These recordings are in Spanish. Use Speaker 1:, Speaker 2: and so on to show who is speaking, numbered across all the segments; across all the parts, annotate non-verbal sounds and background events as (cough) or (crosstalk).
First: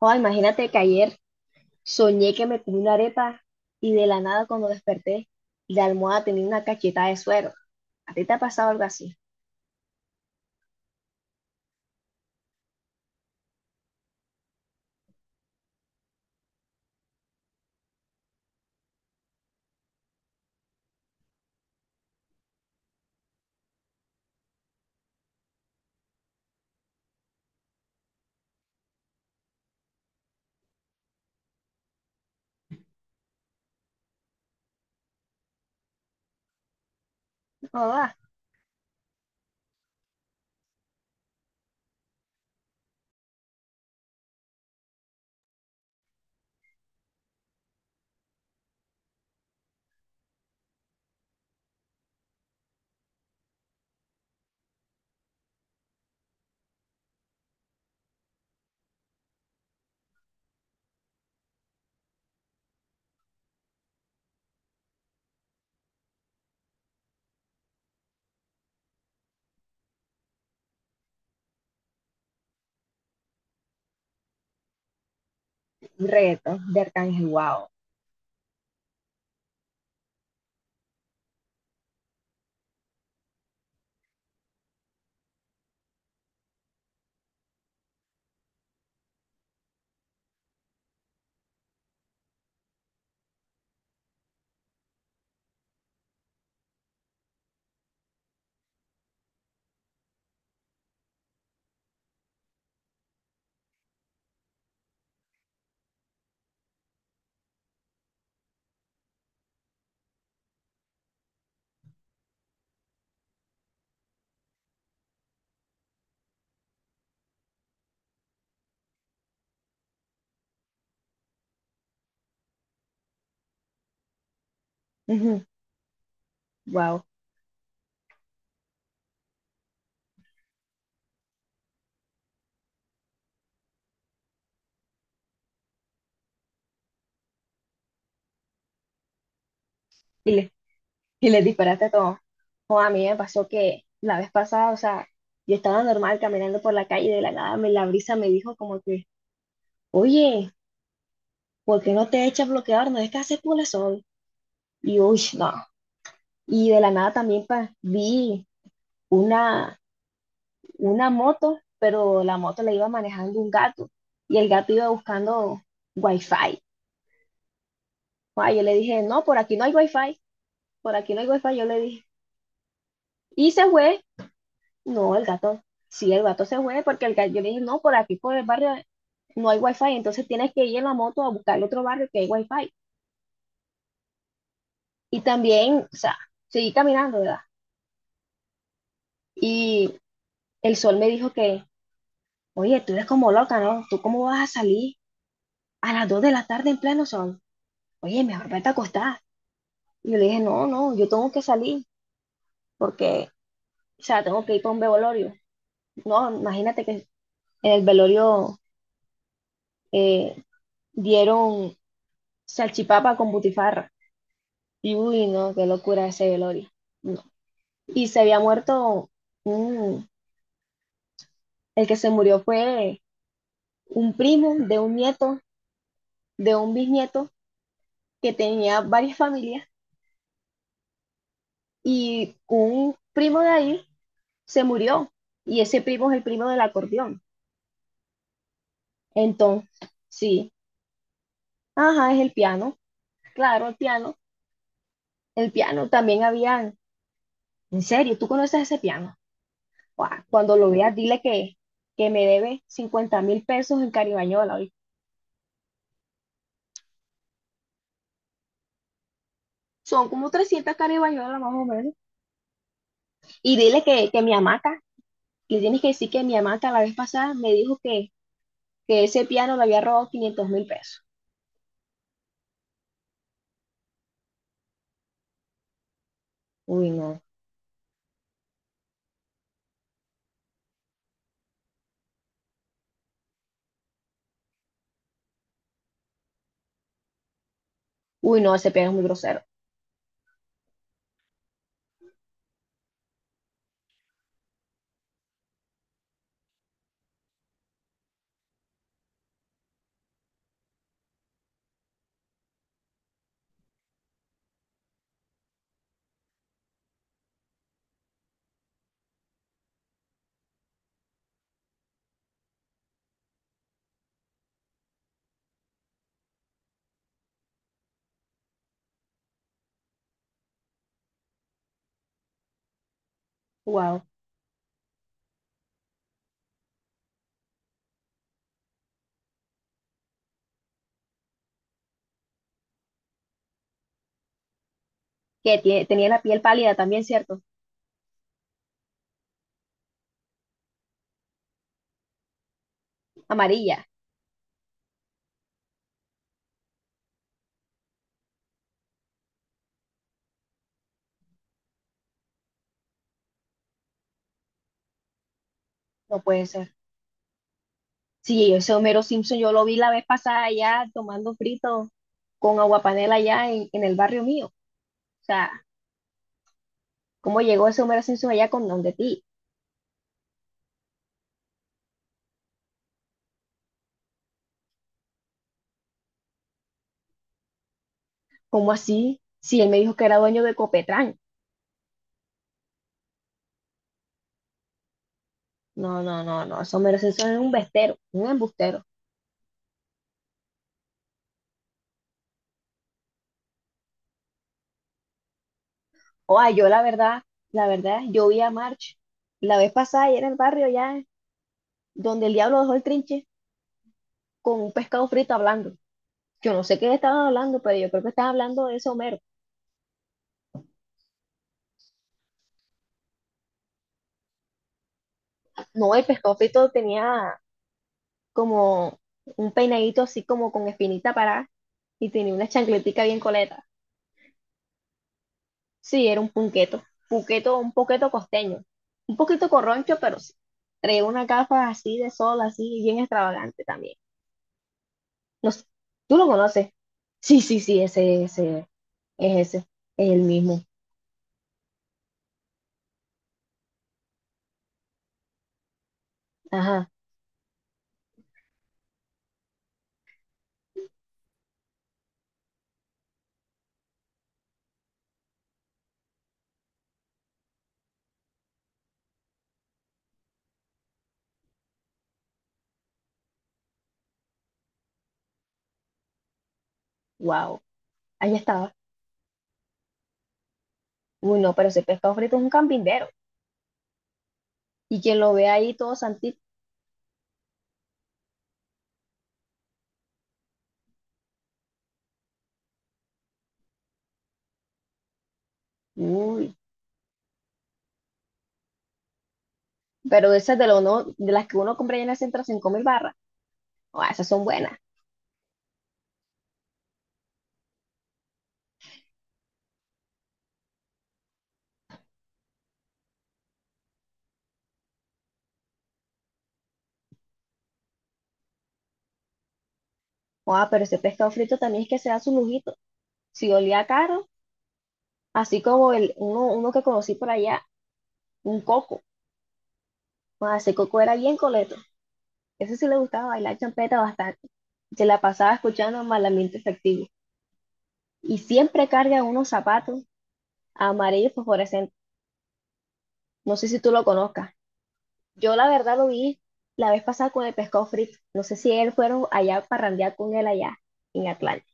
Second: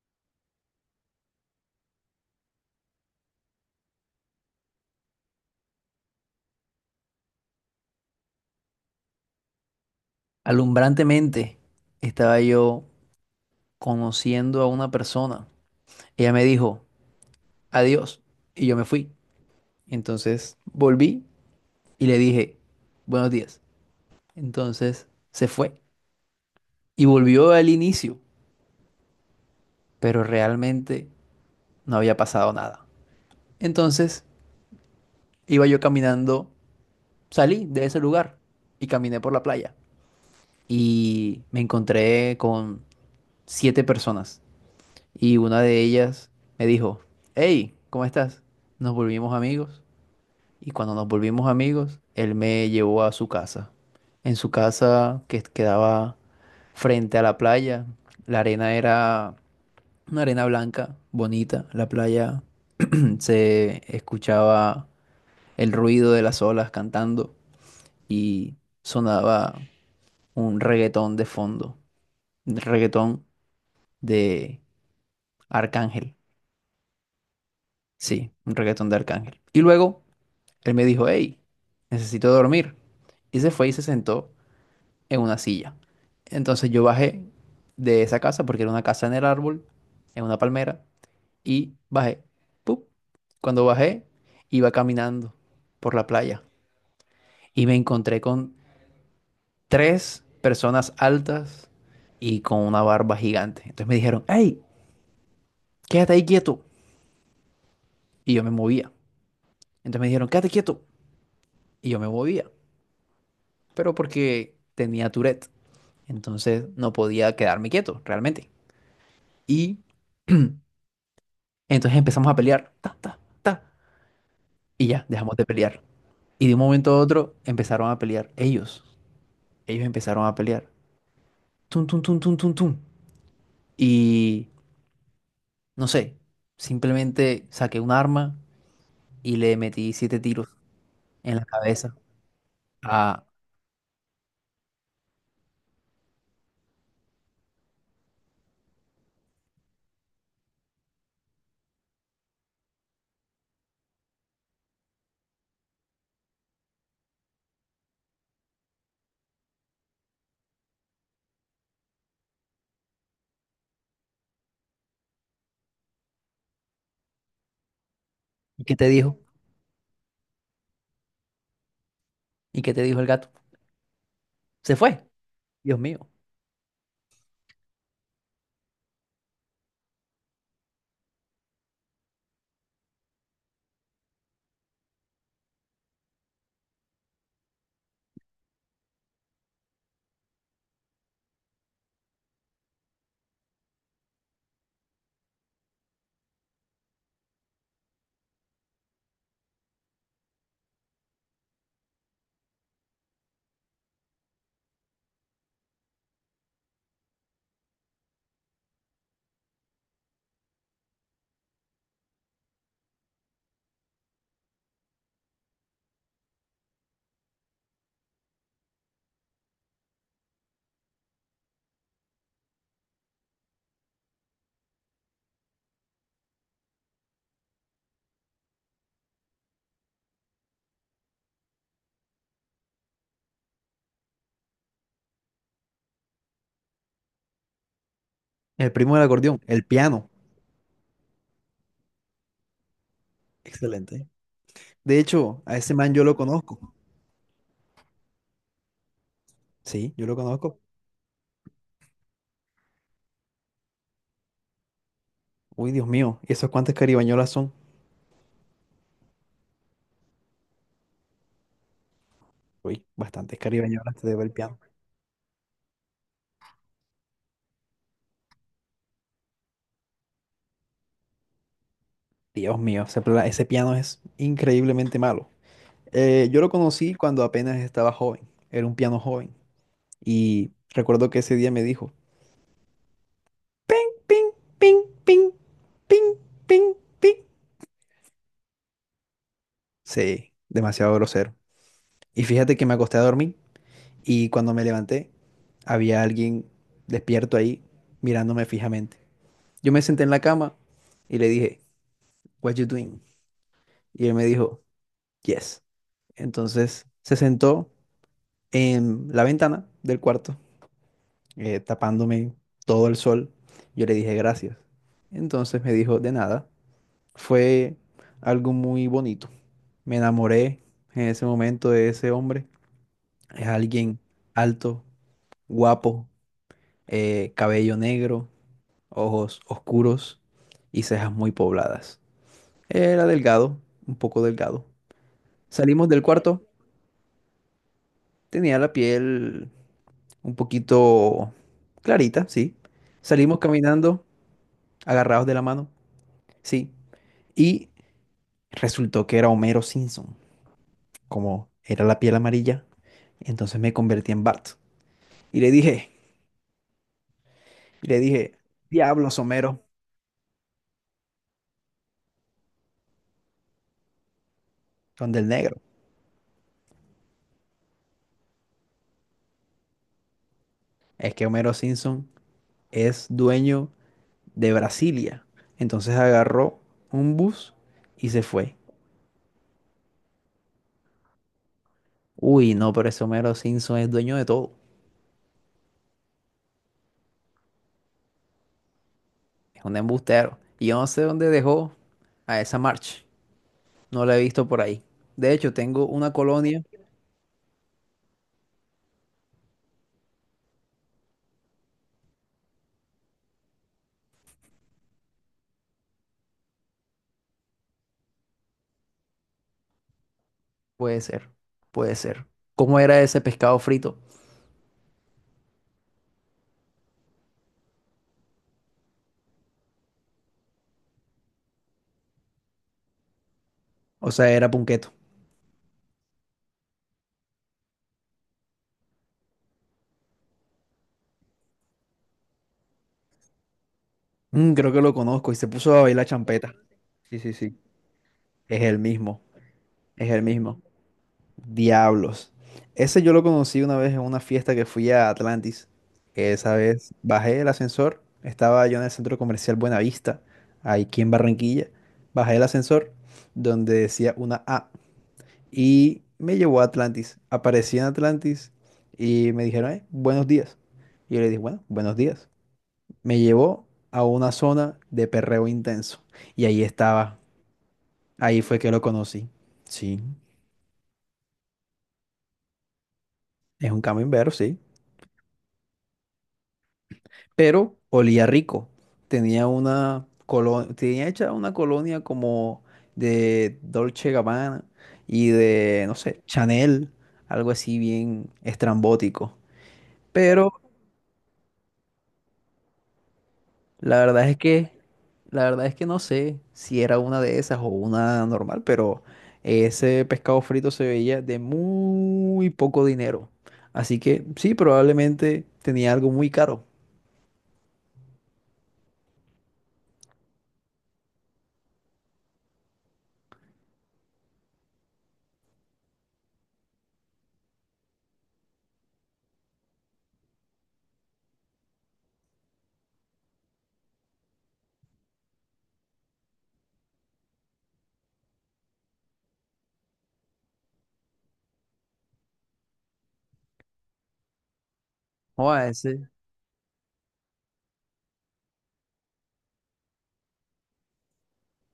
Speaker 1: Oh, imagínate que ayer soñé que me comí una arepa y de la nada cuando desperté, la almohada tenía una cacheta de suero. ¿A ti te ha pasado algo así?
Speaker 2: Alumbrantemente estaba yo conociendo a una persona. Ella me dijo, adiós, y yo me fui. Entonces volví y le dije, buenos días. Entonces se fue y volvió al inicio, pero realmente no había pasado nada. Entonces iba yo caminando, salí de
Speaker 1: No,
Speaker 2: ese
Speaker 1: va.
Speaker 2: lugar y caminé por la playa y me encontré con siete personas. Y una de ellas me dijo, hey, ¿cómo estás? Nos volvimos amigos. Y cuando nos volvimos amigos, él me llevó a su casa. En su casa que quedaba frente a la playa, la arena era una arena blanca, bonita. La playa (clears throat) se escuchaba el ruido de las olas cantando y sonaba un reggaetón de fondo, un reggaetón de
Speaker 1: Un
Speaker 2: Arcángel.
Speaker 1: reggaetón de Arcángel, wow.
Speaker 2: Sí, un reggaetón de Arcángel. Y luego, él me dijo, hey, necesito dormir. Y se fue y se sentó en una silla. Entonces yo bajé de esa casa, porque era una casa en el árbol, en una palmera, y bajé. ¡Pup! Cuando bajé, iba caminando por la playa y me encontré con tres personas altas y con una barba gigante. Entonces me dijeron, hey, quédate ahí quieto. Y yo me movía. Entonces me dijeron, quédate quieto. Y yo me movía. Pero porque tenía Tourette. Entonces no podía quedarme quieto, realmente. Y (clears throat) entonces empezamos a pelear. Ta, ta, ta. Y ya, dejamos
Speaker 1: (laughs)
Speaker 2: de pelear. Y de un momento a
Speaker 1: Wow.
Speaker 2: otro empezaron a pelear ellos. Ellos empezaron a pelear. Tum, tum, tum, tum, tum, tum. Y no sé, simplemente saqué un arma y le metí siete
Speaker 1: Y
Speaker 2: tiros
Speaker 1: le, y
Speaker 2: en
Speaker 1: le
Speaker 2: la
Speaker 1: disparaste
Speaker 2: cabeza.
Speaker 1: todo. Oh, a mí me
Speaker 2: Ah.
Speaker 1: pasó que la vez pasada, o sea, yo estaba normal caminando por la calle y de la nada me, la brisa me dijo como que, oye, ¿por qué no te echas bloqueador? No es que hace puro sol. Y uy, no. Y de la nada también vi una una moto, pero la moto la iba manejando un gato y el gato iba buscando wifi. Ah, yo
Speaker 2: ¿Y
Speaker 1: le
Speaker 2: qué te
Speaker 1: dije,
Speaker 2: dijo?
Speaker 1: no, por aquí no hay wifi, por aquí no hay wifi, yo le dije.
Speaker 2: ¿Y qué te dijo el gato?
Speaker 1: Y se fue,
Speaker 2: Se fue.
Speaker 1: no, el gato,
Speaker 2: Dios mío.
Speaker 1: sí, el gato se fue porque el gato, yo le dije, no, por aquí, por el barrio no hay wifi, entonces tienes que ir en la moto a buscar el otro barrio que hay wifi. Y también, o sea, seguí caminando, ¿verdad? Y el sol me dijo que, oye, tú eres como loca, ¿no? ¿Tú cómo vas a salir a las 2 de la tarde en pleno sol? Oye, mejor vete a acostar. Y yo le dije, no, no, yo tengo que salir porque, o sea, tengo que ir para un velorio. No, imagínate que en el velorio eh, dieron salchipapa con butifarra. Y uy, no, qué locura ese velorio. No. Y se había muerto, mm, el que se murió fue un primo de un nieto, de un bisnieto que tenía varias familias y un primo de ahí se murió. Y ese primo es el primo del acordeón.
Speaker 2: El primo del acordeón, el
Speaker 1: Entonces,
Speaker 2: piano.
Speaker 1: sí, ajá, es el piano. Claro, el
Speaker 2: Excelente.
Speaker 1: piano.
Speaker 2: De hecho,
Speaker 1: El
Speaker 2: a ese
Speaker 1: piano
Speaker 2: man yo lo
Speaker 1: también
Speaker 2: conozco.
Speaker 1: había, en serio, ¿tú conoces ese piano?
Speaker 2: Sí, yo lo
Speaker 1: Guau, cuando
Speaker 2: conozco.
Speaker 1: lo veas, dile que me debe $50.000 en Caribañola. ¿Oí?
Speaker 2: Uy, Dios mío, ¿y eso cuántas caribañolas son?
Speaker 1: Son como 300 Caribañolas más o menos.
Speaker 2: Uy, bastantes
Speaker 1: Y dile
Speaker 2: caribañolas te debe
Speaker 1: que
Speaker 2: el
Speaker 1: mi
Speaker 2: piano.
Speaker 1: hamaca, le tienes que decir que mi hamaca la vez pasada me dijo que ese piano le había robado $500.000.
Speaker 2: Dios mío, ese, ese piano es increíblemente malo. Yo lo
Speaker 1: Uy,
Speaker 2: conocí
Speaker 1: no.
Speaker 2: cuando apenas estaba joven, era un piano joven. Y recuerdo que ese día me dijo, ping, ping, ping, ping, ping, ping, ping.
Speaker 1: Uy, no, ese piano es muy grosero.
Speaker 2: Sí, demasiado grosero. Y fíjate que me acosté a dormir y cuando me levanté, había alguien despierto ahí mirándome fijamente. Yo me senté en la cama y le dije, What you doing? Y él me dijo, Yes. Entonces se sentó en la ventana del cuarto, tapándome todo el sol. Yo le dije gracias. Entonces me dijo de nada. Fue algo muy bonito. Me enamoré en ese momento de ese hombre. Es alguien
Speaker 1: Wow.
Speaker 2: alto, guapo, cabello negro, ojos oscuros y cejas muy pobladas. Era delgado, un poco delgado.
Speaker 1: Que
Speaker 2: Salimos del
Speaker 1: tenía la piel
Speaker 2: cuarto,
Speaker 1: pálida también, ¿cierto?
Speaker 2: tenía la piel un poquito clarita, sí. Salimos
Speaker 1: Amarilla.
Speaker 2: caminando, agarrados de la mano, sí. Y resultó que era Homero Simpson, como era la piel amarilla, entonces me convertí en Bart. Y le dije,
Speaker 1: No puede ser.
Speaker 2: le dije,
Speaker 1: Sí, ese Homero
Speaker 2: diablos
Speaker 1: Simpson yo
Speaker 2: Homero,
Speaker 1: lo vi la vez pasada allá tomando frito con aguapanela allá en el barrio mío. O
Speaker 2: donde el
Speaker 1: sea,
Speaker 2: negro.
Speaker 1: ¿cómo llegó ese Homero Simpson allá con Donde ti?
Speaker 2: Es que Homero Simpson es dueño de Brasilia. Entonces agarró un bus y se fue.
Speaker 1: ¿Cómo así? Si él me dijo que era dueño de Copetrán.
Speaker 2: Uy, no, pero ese Homero Simpson es dueño de todo.
Speaker 1: No, no, no, no, ese Homero Simpson es un bestero, un embustero.
Speaker 2: Es un embustero. Y yo no sé dónde dejó a esa March. No la he visto por ahí. De hecho, tengo una
Speaker 1: O sea,
Speaker 2: colonia.
Speaker 1: yo la verdad, yo vi a March la vez pasada allá en el barrio allá donde el diablo dejó el trinche con un pescado frito hablando. Yo no sé qué estaban hablando, pero yo creo que estaban hablando de ese Homero.
Speaker 2: Puede ser, puede ser. ¿Cómo era ese pescado frito?
Speaker 1: No, el pescado frito tenía como un peinadito así como con espinita parada y tenía una chancletica bien coleta.
Speaker 2: O sea, era punqueto.
Speaker 1: Sí, era un punqueto, punqueto, un poquito costeño, un poquito corroncho, pero sí. Traía una capa así de sol, así bien extravagante también.
Speaker 2: Mm, creo que lo conozco y se
Speaker 1: No sé,
Speaker 2: puso a bailar
Speaker 1: ¿tú lo
Speaker 2: champeta.
Speaker 1: conoces?
Speaker 2: Sí, sí,
Speaker 1: Sí,
Speaker 2: sí.
Speaker 1: sí, sí, ese,
Speaker 2: Es el mismo,
Speaker 1: ese, es
Speaker 2: es
Speaker 1: el
Speaker 2: el mismo.
Speaker 1: mismo.
Speaker 2: Diablos. Ese yo lo conocí una vez en una fiesta que fui a Atlantis. Esa
Speaker 1: Ajá,
Speaker 2: vez bajé el ascensor. Estaba yo en el centro comercial Buenavista, aquí en Barranquilla. Bajé el ascensor donde decía una A, y me llevó a Atlantis. Aparecí en Atlantis y me dijeron, buenos días". Y yo le dije, bueno, buenos días. Me llevó a una zona de perreo intenso y ahí estaba.
Speaker 1: wow, ahí
Speaker 2: Ahí fue que
Speaker 1: estaba.
Speaker 2: lo conocí. Sí,
Speaker 1: Uy, no, pero ese pescado frito es un campindero.
Speaker 2: es un camembert, sí.
Speaker 1: Y quien lo ve ahí todo santito,
Speaker 2: Pero olía rico. Tenía una colonia, tenía hecha una colonia como de Dolce Gabbana y de, no sé,
Speaker 1: uy,
Speaker 2: Chanel, algo así bien estrambótico.
Speaker 1: pero de
Speaker 2: Pero
Speaker 1: esas de, lo, no, de las que uno compra ya en el centro a 5 mil barras.
Speaker 2: La
Speaker 1: Oh, esas
Speaker 2: verdad es
Speaker 1: son
Speaker 2: que,
Speaker 1: buenas.
Speaker 2: la verdad es que no sé si era una de esas o una normal, pero ese pescado frito se veía de muy poco dinero. Así que sí, probablemente tenía algo muy caro.
Speaker 1: Ah, pero ese pescado frito también es que se da su lujito. Si olía caro, así como el, uno, uno que conocí por allá, un coco. Ah, ese coco era bien coleto. Ese sí le gustaba bailar champeta bastante. Se la pasaba escuchando malamente efectivo. Y siempre carga unos zapatos amarillos fosforescentes. No sé si tú lo conozcas.
Speaker 2: O
Speaker 1: Yo
Speaker 2: a
Speaker 1: la verdad lo
Speaker 2: ese.
Speaker 1: vi la vez pasada con el pescado frito. No sé si él fueron allá a parrandear con él allá en Atlanta.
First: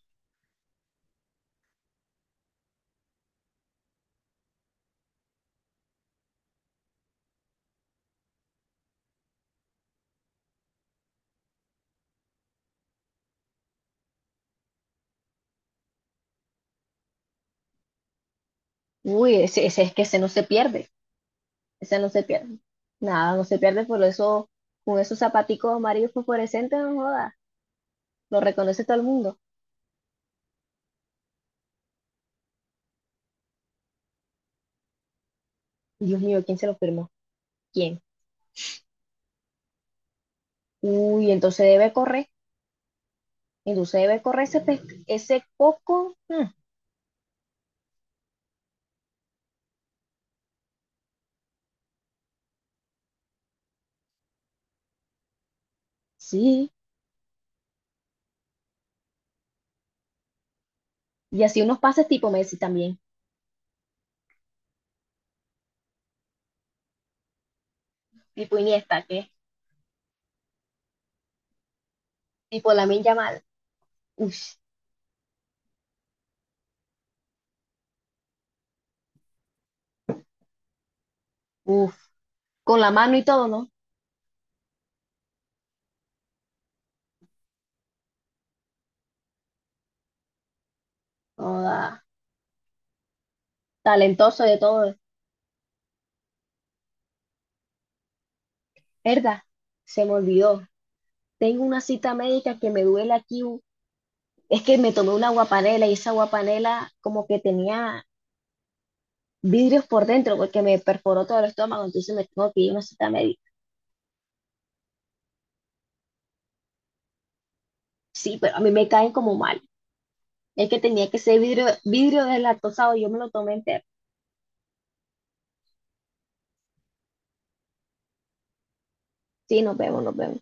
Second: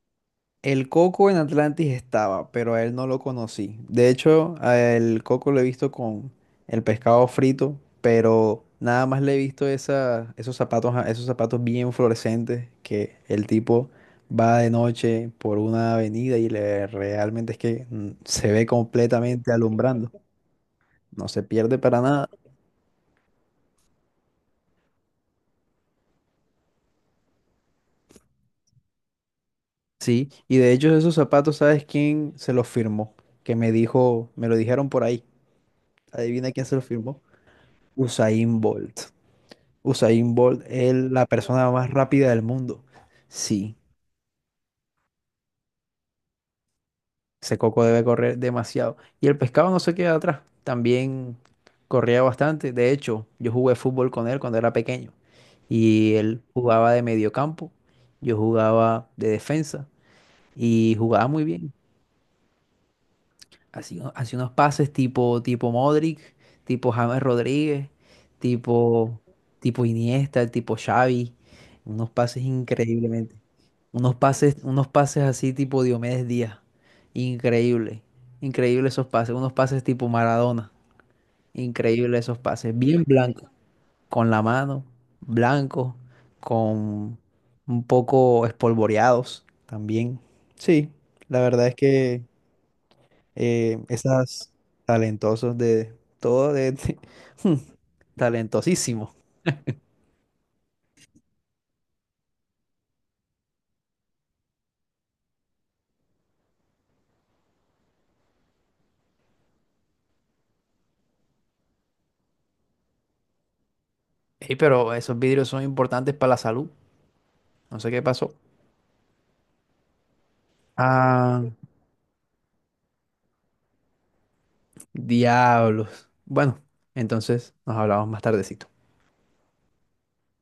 Speaker 2: El Coco en Atlantis estaba, pero a él no lo conocí. De hecho, a el Coco lo he visto con el pescado frito, pero nada más le he visto esa, esos zapatos, esos zapatos bien fluorescentes que el tipo va de noche por una avenida y le realmente es que se ve
Speaker 1: Uy,
Speaker 2: completamente
Speaker 1: ese es que
Speaker 2: alumbrando.
Speaker 1: ese no se pierde.
Speaker 2: No se pierde
Speaker 1: Esa
Speaker 2: para
Speaker 1: no se
Speaker 2: nada.
Speaker 1: pierde. Nada, no se pierde, por eso, con esos zapaticos amarillos fosforescentes, no joda. Lo reconoce todo el mundo.
Speaker 2: Sí, y de hecho esos zapatos, ¿sabes quién se los firmó? Que me dijo, me lo dijeron por ahí.
Speaker 1: Dios mío,
Speaker 2: Adivina
Speaker 1: ¿quién
Speaker 2: quién
Speaker 1: se
Speaker 2: se
Speaker 1: lo
Speaker 2: los
Speaker 1: firmó?
Speaker 2: firmó.
Speaker 1: ¿Quién?
Speaker 2: Usain Bolt. Usain Bolt es la
Speaker 1: Uy, entonces
Speaker 2: persona más
Speaker 1: debe correr.
Speaker 2: rápida del mundo. Sí,
Speaker 1: Entonces debe correr ese, ese coco. Mm,
Speaker 2: ese coco debe correr demasiado. Y el pescado no se queda atrás. También corría bastante. De hecho, yo jugué fútbol con él cuando era pequeño. Y él
Speaker 1: sí.
Speaker 2: jugaba de mediocampo, yo jugaba de defensa y jugaba
Speaker 1: Y
Speaker 2: muy
Speaker 1: así
Speaker 2: bien.
Speaker 1: unos pases tipo Messi también.
Speaker 2: Así, ¿no? Hace unos pases tipo Modric, tipo James Rodríguez,
Speaker 1: Tipo Iniesta,
Speaker 2: tipo,
Speaker 1: ¿qué?
Speaker 2: tipo Iniesta, tipo Xavi. Unos pases
Speaker 1: Tipo Lamine
Speaker 2: increíblemente.
Speaker 1: Yamal.
Speaker 2: Unos
Speaker 1: Uf,
Speaker 2: pases, unos pases así tipo Diomedes Díaz. Increíble. Increíble esos pases. Unos pases tipo Maradona.
Speaker 1: uf.
Speaker 2: Increíble esos pases.
Speaker 1: Con la
Speaker 2: Bien
Speaker 1: mano y todo,
Speaker 2: blanco.
Speaker 1: ¿no?
Speaker 2: Con la mano. Blanco. Con un poco espolvoreados también. Sí, la verdad es
Speaker 1: Joda.
Speaker 2: que
Speaker 1: Talentoso
Speaker 2: esas
Speaker 1: de todo.
Speaker 2: talentosos de todo (laughs) hmm, talentosísimo.
Speaker 1: Herda, se me olvidó. Tengo una cita médica que me duele aquí. Es que me tomé una guapanela y esa guapanela como que tenía vidrios por dentro porque me perforó todo el estómago, entonces me tengo que ir a una cita médica.
Speaker 2: Ey, pero esos vidrios son importantes para la salud. No sé qué pasó.
Speaker 1: Sí, pero a mí me caen como mal. Es que tenía que ser
Speaker 2: Ah,
Speaker 1: vidrio, vidrio deslactosado, yo me lo tomé entero.
Speaker 2: diablos. Bueno, entonces nos hablamos más tardecito.
Speaker 1: Sí, nos vemos, nos vemos.